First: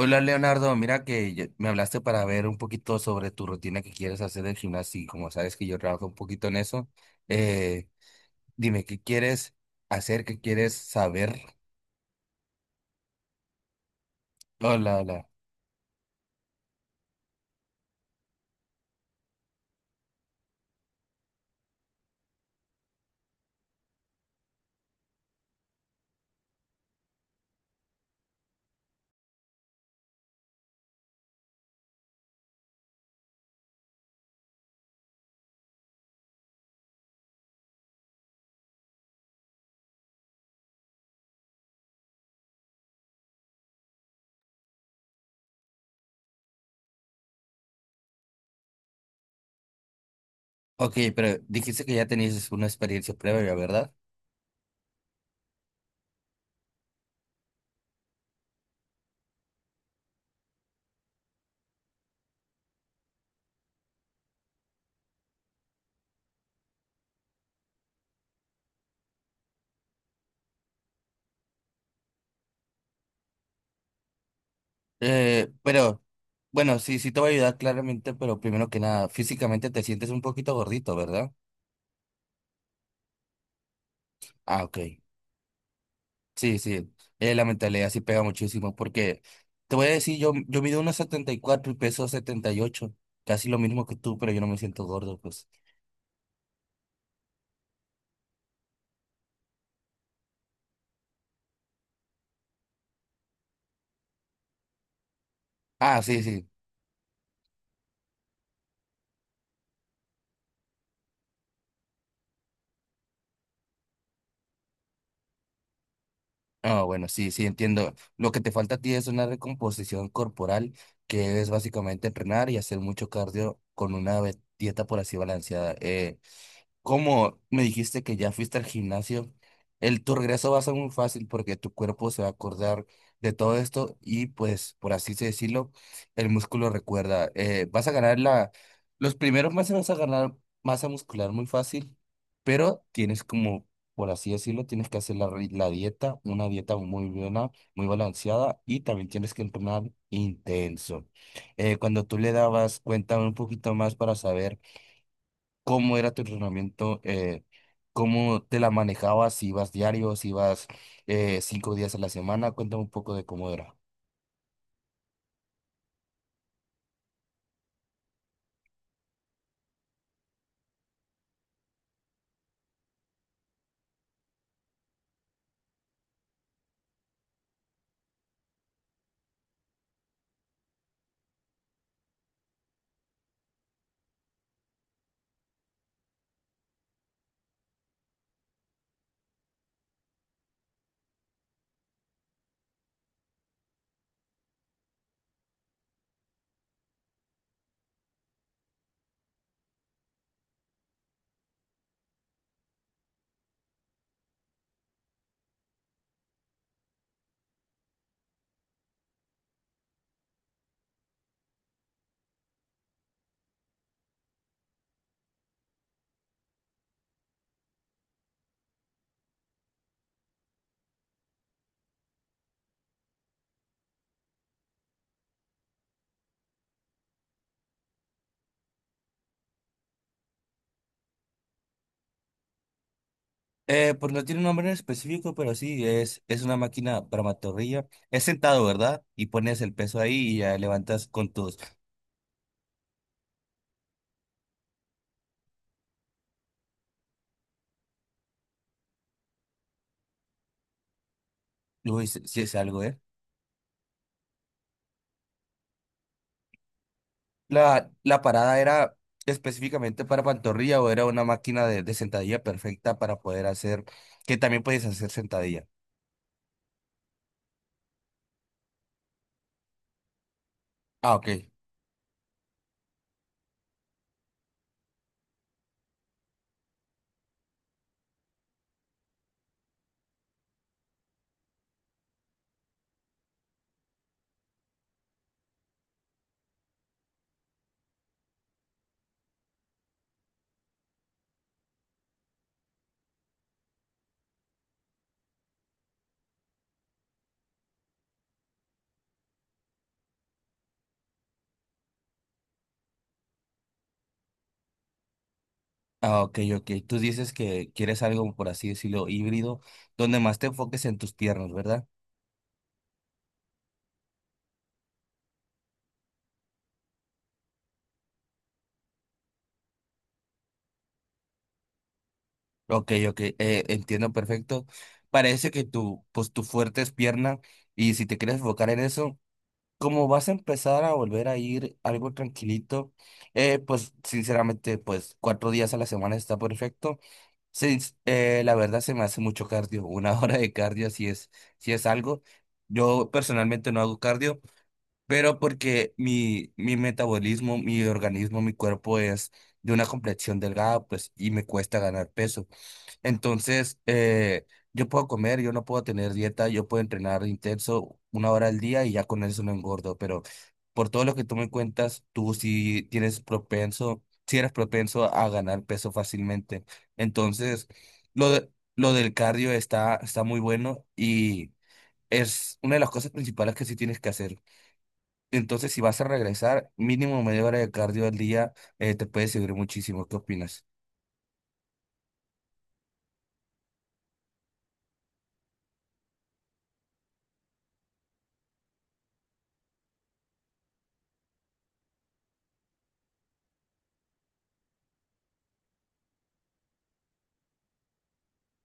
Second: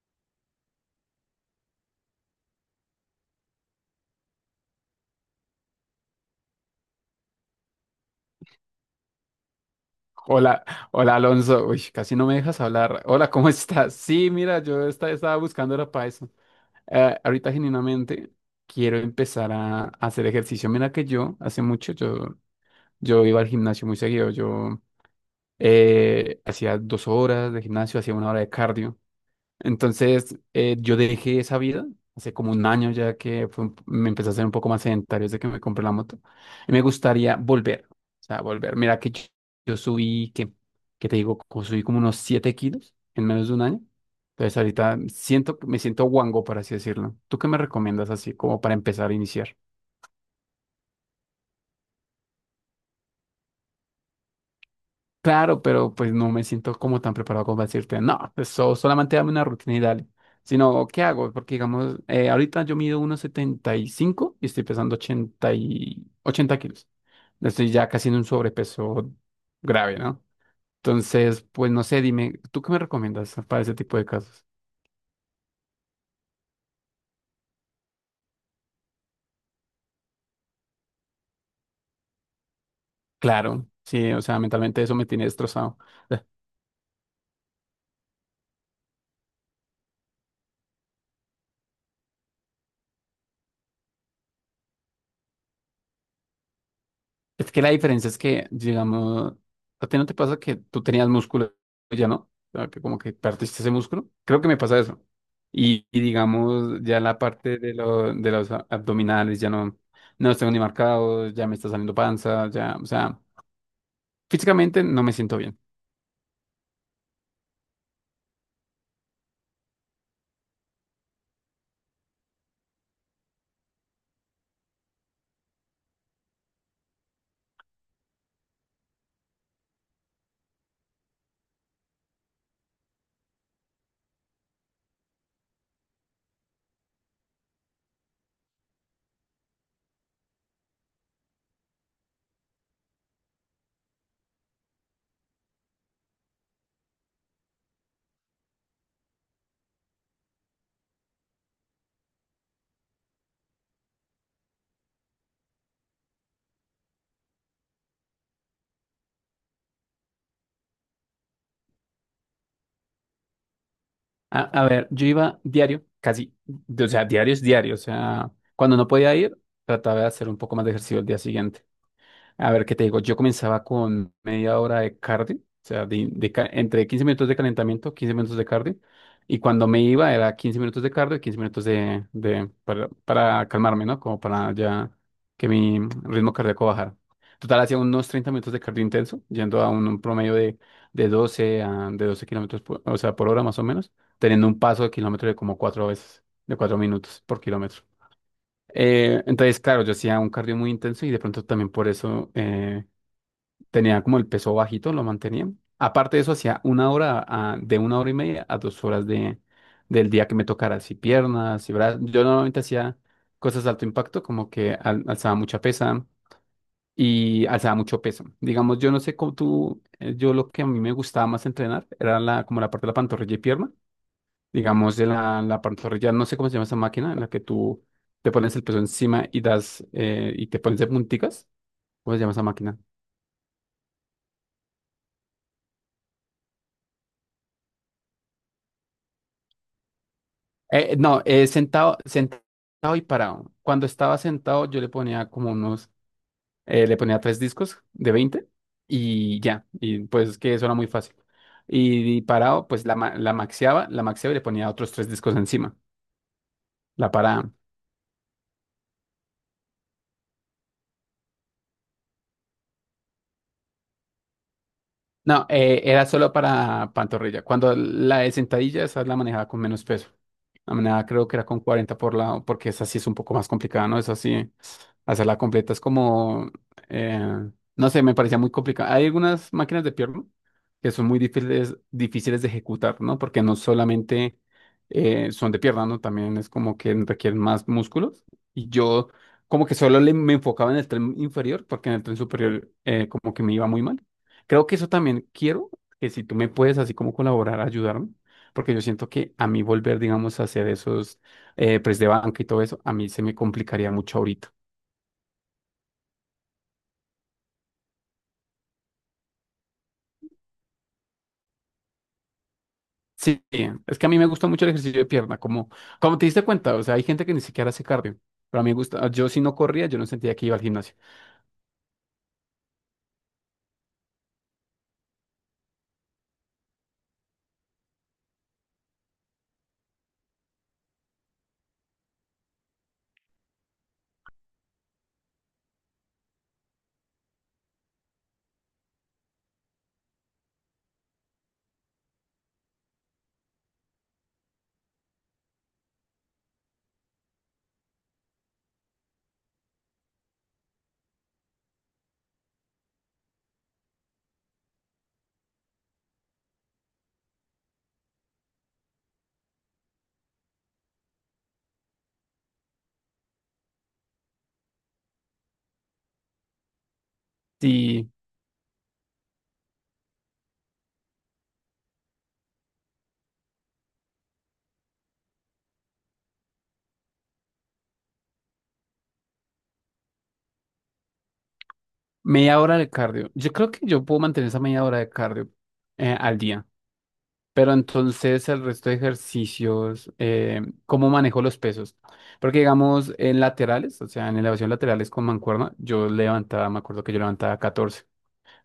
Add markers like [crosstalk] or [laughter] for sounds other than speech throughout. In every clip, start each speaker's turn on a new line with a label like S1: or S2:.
S1: Hola Leonardo, mira que me hablaste para ver un poquito sobre tu rutina que quieres hacer del gimnasio y como sabes que yo trabajo un poquito en eso, eh, dime qué quieres hacer, qué
S2: Hola,
S1: quieres
S2: hola
S1: saber.
S2: Alonso. Uy, casi no me dejas hablar. Hola, ¿cómo [laughs] estás? Sí, mira, yo
S1: Hola, hola.
S2: estaba buscando era para eso. Ahorita genuinamente quiero empezar a hacer ejercicio. Mira que yo hace mucho yo iba al gimnasio muy seguido. Yo hacía 2 horas de gimnasio, hacía 1 hora de cardio. Entonces, yo dejé esa vida hace como un año ya que fue me empecé a ser un poco más sedentario desde que me compré la moto. Y me gustaría volver, o sea, volver. Mira que yo subí, que te digo, como subí como unos 7 kilos en menos de un año. Entonces, ahorita me siento guango, por así decirlo. ¿Tú qué me recomiendas así como para empezar a iniciar?
S1: Ok, pero dijiste que ya tenías una experiencia previa, ¿verdad?
S2: Claro, pero pues no me siento como tan preparado como para decirte, no, eso solamente dame una rutina y dale. Sino, ¿qué hago? Porque digamos, ahorita yo mido 1,75 y estoy pesando 80 y 80 kilos. Estoy ya casi en un sobrepeso grave, ¿no? Entonces, pues no sé, dime, ¿tú qué me recomiendas para ese tipo de casos?
S1: Pero bueno, sí, sí te voy a ayudar claramente, pero primero que nada, físicamente te sientes un poquito gordito, ¿verdad?
S2: Claro, sí, o sea,
S1: Ah, ok.
S2: mentalmente eso me tiene destrozado. [laughs]
S1: Sí, sí, la mentalidad sí pega muchísimo porque te voy a decir, yo mido unos 74 y peso 78, casi lo mismo que tú, pero yo no me siento gordo, pues.
S2: Es que la diferencia es que, digamos, ¿a ti no te pasa que tú tenías músculo y ya no? O sea, que como que perdiste ese músculo. Creo que me pasa eso. Y
S1: Ah, sí, sí.
S2: digamos, ya la parte de, de los abdominales ya no, no los tengo ni marcados, ya me está saliendo panza, ya, o sea, físicamente no me siento bien.
S1: Ah, bueno, sí, sí, entiendo. Lo que te falta a ti es una recomposición corporal, que es básicamente entrenar y hacer mucho cardio con una dieta por así balanceada. Como me dijiste que ya fuiste al gimnasio, el tu regreso va a ser muy fácil porque tu cuerpo se va a acordar de todo esto y pues por así se decirlo, el músculo recuerda. Vas a ganar los primeros meses vas a ganar masa muscular muy fácil, pero tienes como, por así decirlo, tienes que hacer la dieta, una dieta muy buena, muy balanceada y también tienes que entrenar intenso. Cuando tú le dabas, cuéntame un poquito más para saber cómo era tu entrenamiento, cómo te la manejabas, si ibas diario, si ibas 5 días a la semana. Cuéntame un poco de cómo era.
S2: A ver, yo iba diario, casi, o sea, diario es diario, o sea, cuando no podía ir, trataba de hacer un poco más de ejercicio el día siguiente. A ver, ¿qué te digo? Yo comenzaba con media hora de cardio, o sea, entre 15 minutos de calentamiento, 15 minutos de cardio, y cuando me iba era 15 minutos de cardio y 15 minutos de, para calmarme, ¿no? Como para ya que mi ritmo cardíaco bajara. Total, hacía unos 30 minutos de cardio intenso, yendo a un promedio de, de 12 kilómetros por, o sea, por hora más o menos, teniendo un paso de kilómetro de como cuatro veces, de 4 minutos por kilómetro. Entonces, claro, yo hacía un cardio muy intenso y de pronto también por eso tenía como el peso bajito, lo mantenía. Aparte de eso, hacía una hora, de 1 hora y media a 2 horas de, del día que me tocara, así piernas, y brazos. Yo normalmente hacía cosas de alto impacto, como que alzaba mucha pesa y alzaba mucho peso. Digamos, yo no sé cómo tú, yo lo que a mí me gustaba más entrenar era la, como la parte de la pantorrilla y pierna. Digamos, de la pantorrilla, no sé cómo se llama esa máquina en la que tú te pones el peso encima y das, y te pones de punticas. ¿Cómo se llama esa máquina?
S1: Pues no tiene un nombre en específico, pero sí, es una máquina para pantorrilla. Es sentado, ¿verdad? Y pones el peso ahí y ya
S2: Eh,
S1: levantas
S2: no,
S1: con
S2: eh,
S1: tus...
S2: sentado, sentado y parado. Cuando estaba sentado, yo le ponía como unos, le ponía tres discos de 20 y ya. Y pues es que eso era muy fácil.
S1: Uy, si
S2: Y,
S1: si es
S2: parado,
S1: algo,
S2: pues la,
S1: ¿eh?
S2: la maxeaba, y le ponía otros tres discos encima. La parada.
S1: La parada era específicamente para pantorrilla o era una máquina de sentadilla perfecta para poder hacer, que también puedes hacer
S2: No,
S1: sentadilla.
S2: eh, era solo para pantorrilla. Cuando la de sentadilla, esa la manejaba con menos peso. La manejaba
S1: Ah,
S2: creo
S1: ok.
S2: que era con 40 por lado, porque esa sí es un poco más complicada, ¿no? Esa sí, hacerla completa es como, eh, no sé, me parecía muy complicada. Hay algunas máquinas de pierna que son muy difíciles, difíciles de ejecutar, ¿no? Porque no solamente son de pierna, ¿no? También es como que requieren más músculos. Y yo como que solo me enfocaba en el tren inferior, porque en el tren superior como que me iba muy mal. Creo que eso también quiero, que si tú me puedes así como colaborar, ayudarme, porque yo siento que a mí volver, digamos, a hacer esos press de banca y todo eso, a mí se me complicaría mucho ahorita.
S1: Ah, ok, ok. Tú dices que quieres algo, por así decirlo, híbrido, donde más te enfoques en tus piernas, ¿verdad?
S2: Sí, es que a mí me gusta mucho el ejercicio de pierna, como te diste cuenta, o sea, hay gente que ni siquiera hace cardio, pero a mí me gusta, yo si no corría, yo no sentía que iba al gimnasio.
S1: Ok, ok, entiendo perfecto. Parece que tu, pues tu fuerte es pierna y si te quieres enfocar en eso, como vas a empezar a volver a ir algo tranquilito, pues sinceramente, pues 4 días a la semana está perfecto. Sí, la verdad se me hace mucho cardio, una [laughs] hora de cardio si si es algo. Yo personalmente no hago cardio, pero porque mi metabolismo, mi organismo, mi cuerpo es de una complexión delgada, pues, y me cuesta ganar peso. Entonces, yo puedo comer, yo no puedo tener dieta, yo puedo entrenar intenso una hora al día y ya con eso no engordo, pero por todo lo que tú me cuentas, tú sí tienes propenso, sí eres propenso a ganar peso fácilmente. Entonces,
S2: Sí,
S1: lo de- lo del cardio está muy bueno y es una de las cosas principales que sí tienes que hacer. Entonces, si vas a regresar, mínimo media hora de cardio al día, te puede servir muchísimo. ¿Qué opinas?
S2: media hora de cardio, yo creo que yo puedo mantener esa media hora de cardio al día. Pero entonces el resto de ejercicios, ¿cómo manejo los pesos? Porque digamos en laterales, o sea, en elevación laterales con mancuerna, yo levantaba, me acuerdo que yo levantaba 14.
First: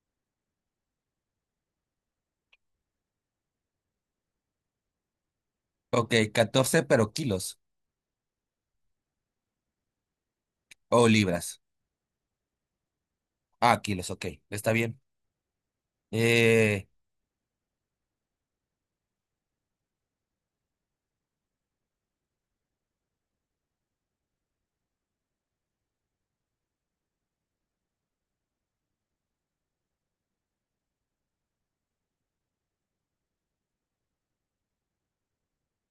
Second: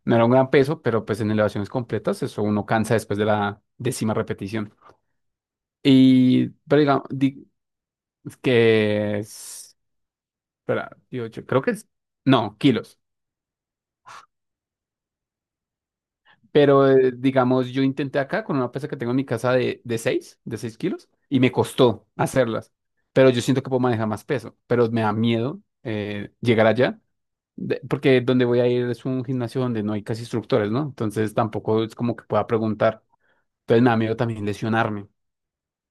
S2: No era un gran peso, pero pues en elevaciones completas eso uno cansa después de la décima repetición.
S1: Ok,
S2: Y, pero
S1: 14
S2: digamos,
S1: pero kilos
S2: que es, espera,
S1: o
S2: 18
S1: libras.
S2: creo que es, no, kilos.
S1: Ah, kilos, ok, está bien. Eh,
S2: Pero digamos, yo intenté acá con una pesa que tengo en mi casa de, de 6 kilos, y me costó hacerlas. Pero yo siento que puedo manejar más peso, pero me da miedo llegar allá, porque donde voy a ir es un gimnasio donde no hay casi instructores, ¿no? Entonces tampoco es como que pueda preguntar. Entonces me da miedo también lesionarme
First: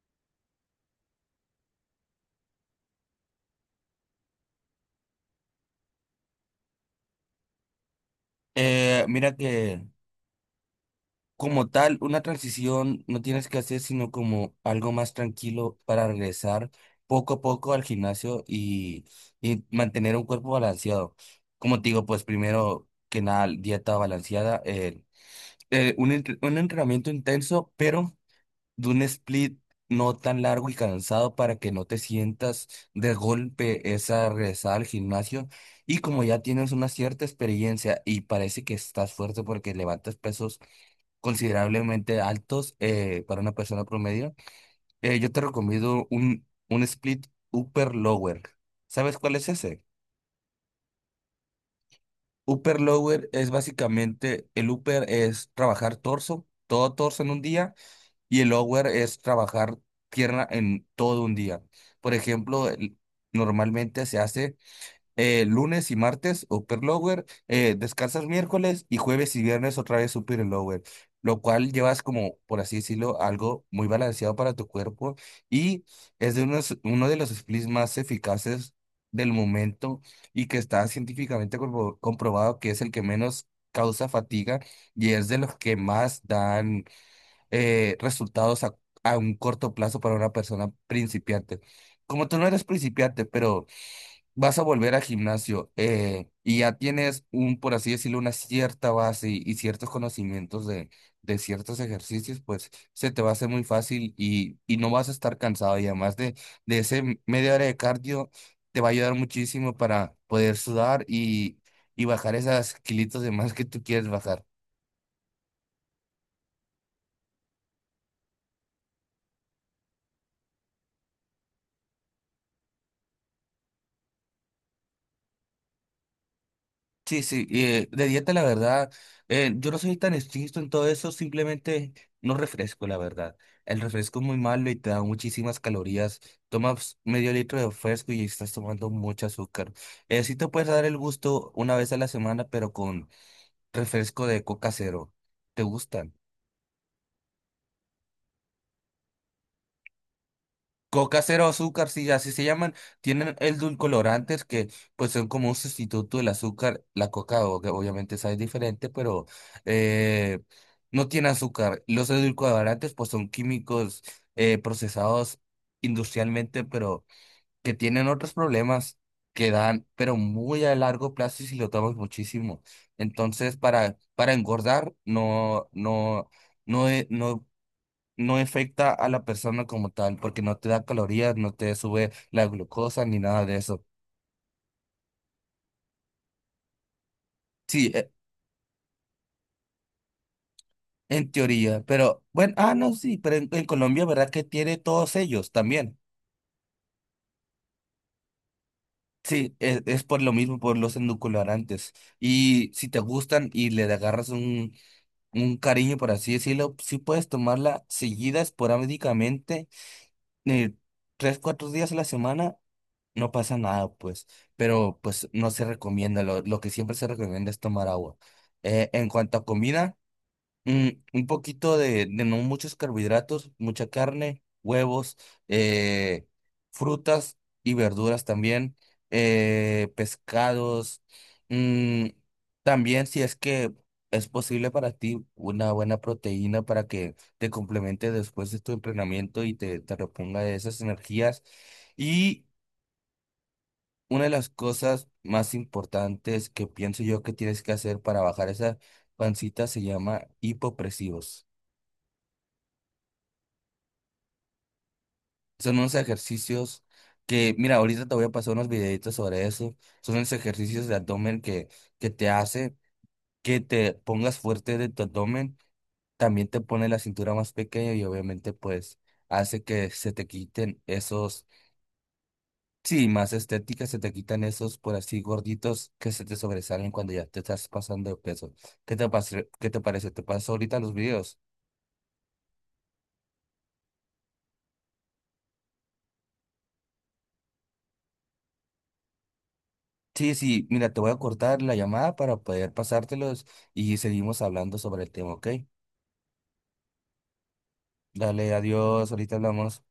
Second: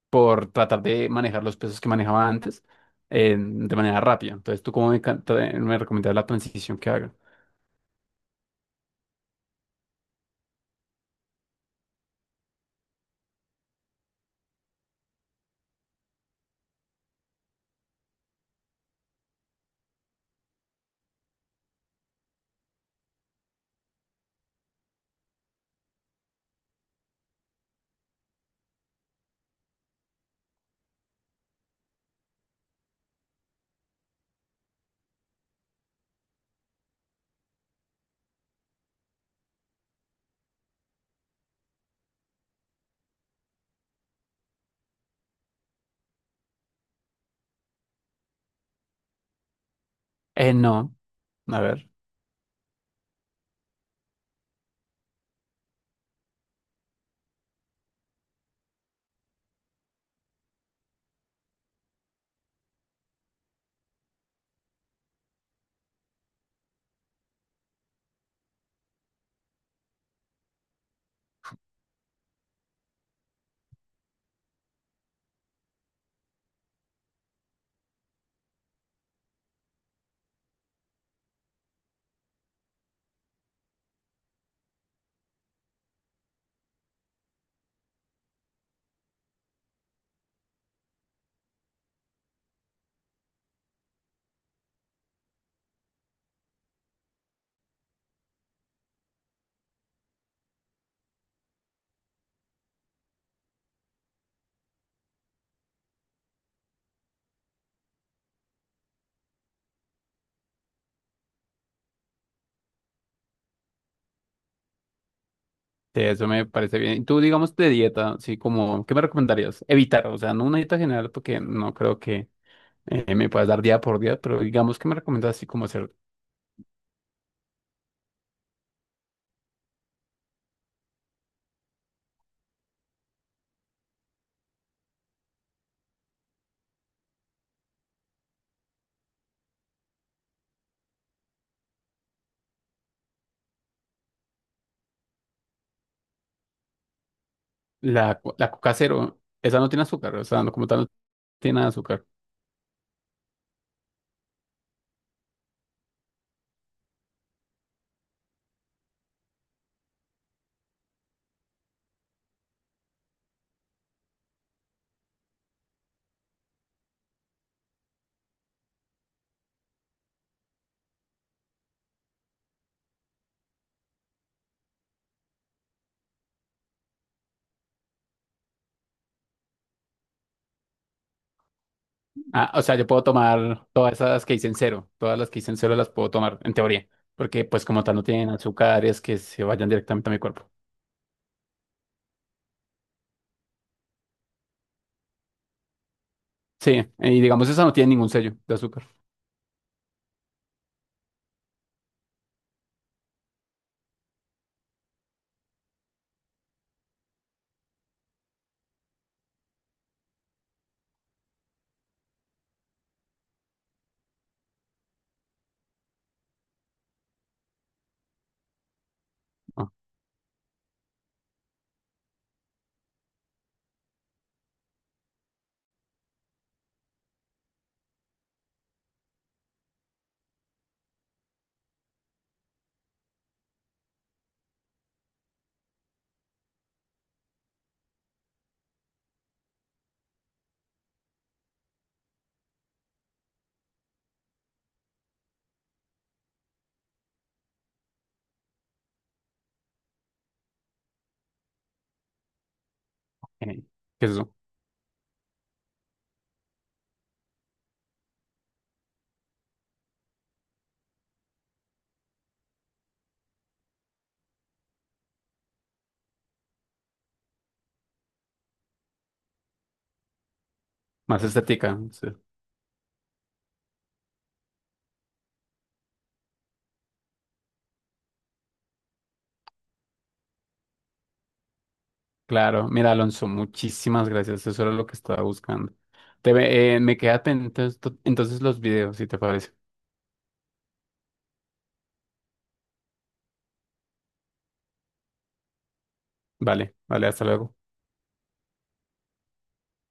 S2: por tratar de manejar los pesos que manejaba antes de manera rápida. Entonces, ¿tú cómo me, me recomiendas la transición que haga?
S1: mira que como tal, una transición no tienes que hacer, sino como algo más tranquilo para regresar poco a poco al gimnasio y mantener un cuerpo balanceado. Como te digo, pues primero que nada, dieta balanceada, un entrenamiento intenso, pero de un split no tan largo y cansado para que no te sientas de golpe esa regresada al gimnasio. Y como ya tienes una cierta experiencia y parece que estás fuerte porque levantas pesos considerablemente altos, para una persona promedio, yo te recomiendo un split upper lower. ¿Sabes cuál es ese?
S2: No, a ver.
S1: Upper lower es básicamente, el upper es trabajar torso, todo torso en un día. Y el hour es trabajar tierra en todo un día. Por ejemplo, normalmente se hace lunes y martes upper lower, descansas miércoles y jueves y viernes otra vez upper y lower, lo cual llevas como, por así decirlo, algo muy balanceado para tu cuerpo y es de unos, uno de los splits más eficaces del momento y que está científicamente comprobado que es el que menos causa fatiga y es de los que más dan resultados a un corto plazo para una persona principiante. Como tú no eres principiante, pero vas a volver al gimnasio, y ya tienes un, por así decirlo, una cierta base y ciertos conocimientos de ciertos ejercicios, pues se te va a hacer muy fácil y no vas a estar cansado. Y además de ese media hora de cardio, te va a ayudar muchísimo para poder sudar y bajar esas kilitos de más que tú quieres bajar.
S2: Sí, eso me parece bien. Y tú, digamos, de dieta, sí, como, ¿qué me recomendarías? Evitar, o sea, no una dieta general, porque no creo que me puedas dar día por día, pero digamos, ¿qué me recomiendas así como hacer?
S1: Sí, sí, y, de dieta la verdad, yo no soy tan estricto en todo eso, simplemente no refresco, la verdad. El refresco es muy malo y te da muchísimas calorías. Tomas medio litro de refresco y estás tomando mucho azúcar. Sí te puedes dar el gusto una vez a la semana, pero con refresco de coca cero. ¿Te gusta?
S2: La, la coca cero, esa no tiene azúcar, o sea, no, como tal, no
S1: Coca cero
S2: tiene
S1: azúcar,
S2: azúcar.
S1: sí, así se llaman, tienen edulcorantes que pues son como un sustituto del azúcar. La que obviamente sabe diferente, pero eh, no tiene azúcar. Los edulcorantes pues son químicos, procesados industrialmente, pero que tienen otros problemas que dan, pero muy a largo plazo y si lo tomas muchísimo. Entonces, para engordar, no, no, no, no afecta a la persona como tal, porque no te da calorías, no te sube la
S2: Ah, o sea, yo puedo
S1: glucosa ni nada de
S2: tomar
S1: eso.
S2: todas esas que dicen cero, todas las que dicen cero las puedo tomar, en teoría, porque pues como
S1: Sí,
S2: tal no tienen azúcares que se vayan directamente a mi cuerpo.
S1: en teoría, pero bueno, ah, no, sí, pero en Colombia, ¿verdad que tiene todos ellos también?
S2: Sí, y digamos esa no tiene ningún sello de azúcar.
S1: Sí, es, por lo mismo, por los endulcorantes. Y si te gustan y le agarras un cariño, por así decirlo, sí puedes tomarla seguida esporádicamente, eh, 3, 4 días a la semana. No pasa nada, pues, pero pues no se recomienda, lo que siempre se recomienda es tomar agua. En cuanto a
S2: Ah,
S1: comida, mm, un poquito de no muchos carbohidratos, mucha carne, huevos, eh, frutas y verduras también, pescados, mm, también si es que es posible para ti una buena proteína para que te complemente después de tu entrenamiento y te reponga de esas energías. Y una de las cosas más importantes que pienso yo que tienes que hacer para bajar esa pancita se llama hipopresivos.
S2: eh, ¿qué es eso?
S1: Son unos ejercicios que, mira, ahorita te voy a pasar unos videitos sobre eso. Son unos ejercicios de abdomen que te hace que te pongas fuerte de tu abdomen. También te pone la cintura más pequeña y obviamente pues hace que se te quiten
S2: Más
S1: esos.
S2: estética. Sí.
S1: Sí, más estética, se te quitan esos por así gorditos que se te sobresalen cuando ya te estás pasando de peso. ¿Qué te parece? ¿Qué te parece? ¿Te paso ahorita los videos?
S2: Claro, mira Alonso, muchísimas gracias, eso era lo que estaba buscando. Me queda pendiente entonces los videos, si te parece.
S1: Sí, sí, mira, te voy a cortar la llamada para poder pasártelos y seguimos hablando sobre el tema, ¿ok?
S2: Vale, vale, hasta luego.
S1: Dale, adiós, ahorita hablamos.